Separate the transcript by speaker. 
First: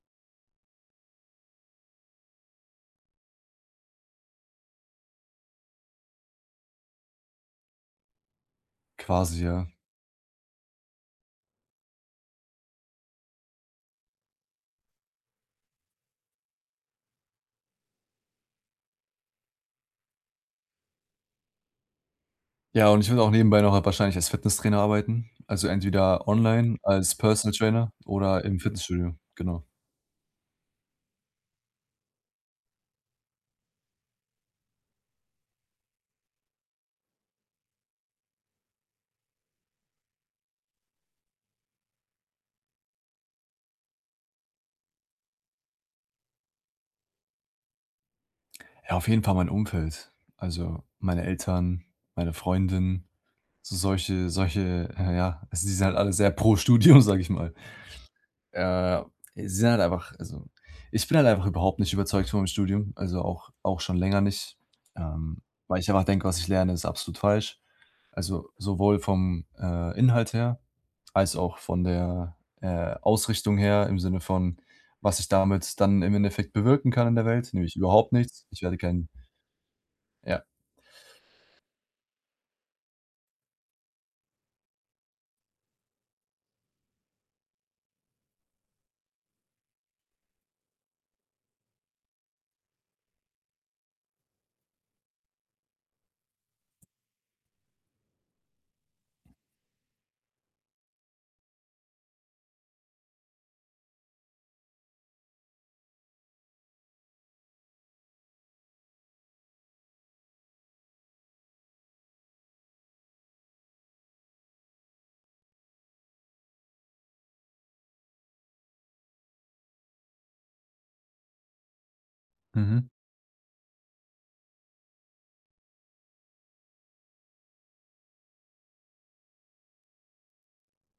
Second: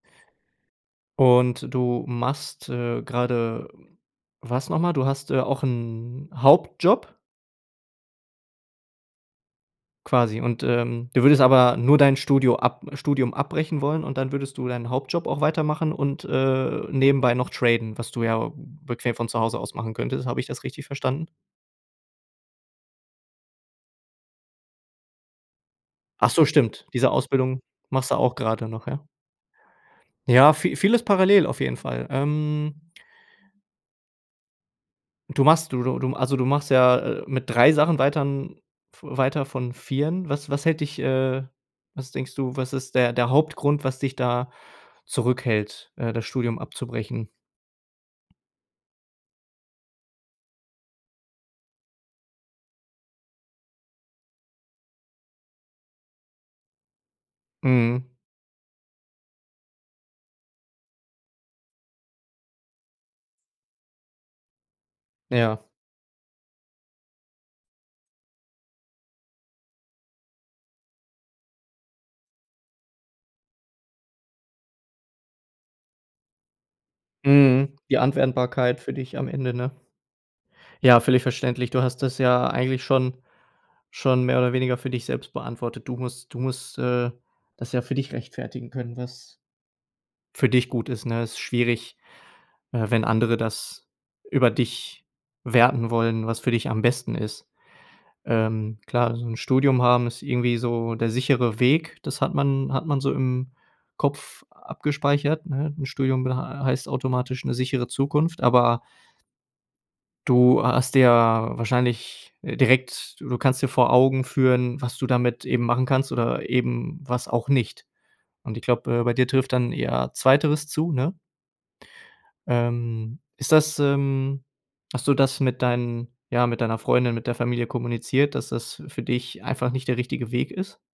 Speaker 1: Und du machst, äh, grade, was noch mal? Du hast, äh, auch 'n Hauptjob?
Speaker 2: Quasi, ja.
Speaker 1: Quasi und, ähm, du würdest aber nur dein Studio ab Studium abbrechen wollen und dann würdest du deinen Hauptjob auch weitermachen und, äh, nebenbei noch traden, was du ja bequem von zu Hause aus machen könntest. Habe ich das richtig verstanden?
Speaker 2: Ja und ich will auch nebenbei nachher wahrscheinlich als Fitnesstrainer arbeiten, also entweder
Speaker 1: Ach so,
Speaker 2: online
Speaker 1: stimmt. Diese
Speaker 2: als Personal
Speaker 1: Ausbildung
Speaker 2: Trainer
Speaker 1: machst du auch
Speaker 2: oder im
Speaker 1: grade noch, ja?
Speaker 2: Fitnessstudio, genau.
Speaker 1: Ja, vi vieles parallel auf jeden Fall. Ähm Du machst du du du also, du machst ja, äh, mit 3 Sachen weiter n v weiter von 4en. Was was hält dich, äh was denkst du, was ist der der Hauptgrund, was dich da zurückhält, äh, das Studium abzubrechen?
Speaker 2: Ja, auf jeden Fall mein Umfeld, also meine Eltern, meine Freundin, so solche solche ja ja, sie sind halt alle sehr pro Studium, sage ich mal.
Speaker 1: Mhm.
Speaker 2: Äh, sie sind halt einfach also, ich bin halt einfach überhaupt nicht überzeugt von meinem Studium, also auch auch schon länger nicht, ähm,
Speaker 1: Ja.
Speaker 2: weil ich einfach denke, was ich lerne, ist absolut falsch. Also, sowohl vom, äh, Inhalt her als auch von der, äh, Ausrichtung her im Sinne von, was ich damit dann im Endeffekt bewirken kann in der Welt,
Speaker 1: Mhm.
Speaker 2: nämlich
Speaker 1: Die
Speaker 2: überhaupt nichts. Ich werde
Speaker 1: Anwendbarkeit für
Speaker 2: kein
Speaker 1: dich am Ende, ne?
Speaker 2: Ja.
Speaker 1: Ja, völlig verständlich. Du hast das ja eigentlich schon schon mehr oder weniger für dich selbst beantwortet. Du musst du musst, äh, das ja für dich rechtfertigen können, was für dich gut ist, ne? Ist schwierig, äh, wenn andere das über dich werten wollen, was für dich am besten ist. Ähm, klar, so 'n Studium haben ist irgendwie so der sichere Weg. Das hat man hat man so im Kopf abgespeichert, ne? 'N Studium bed äh, heißt automatisch 'ne sichere Zukunft, aber du hast dir wahrscheinlich, äh, direkt du du kannst dir vor Augen führen, was du damit eben machen kannst oder eben was auch nicht. Und ich glaube, äh, bei dir trifft dann eher 2. zu, ne?
Speaker 2: Mhm.
Speaker 1: Ähm, ist das, ähm hast du das mit deinen ja, mit deiner Freundin, mit der Familie kommuniziert, dass das für dich einfach nicht der richtige Weg ist?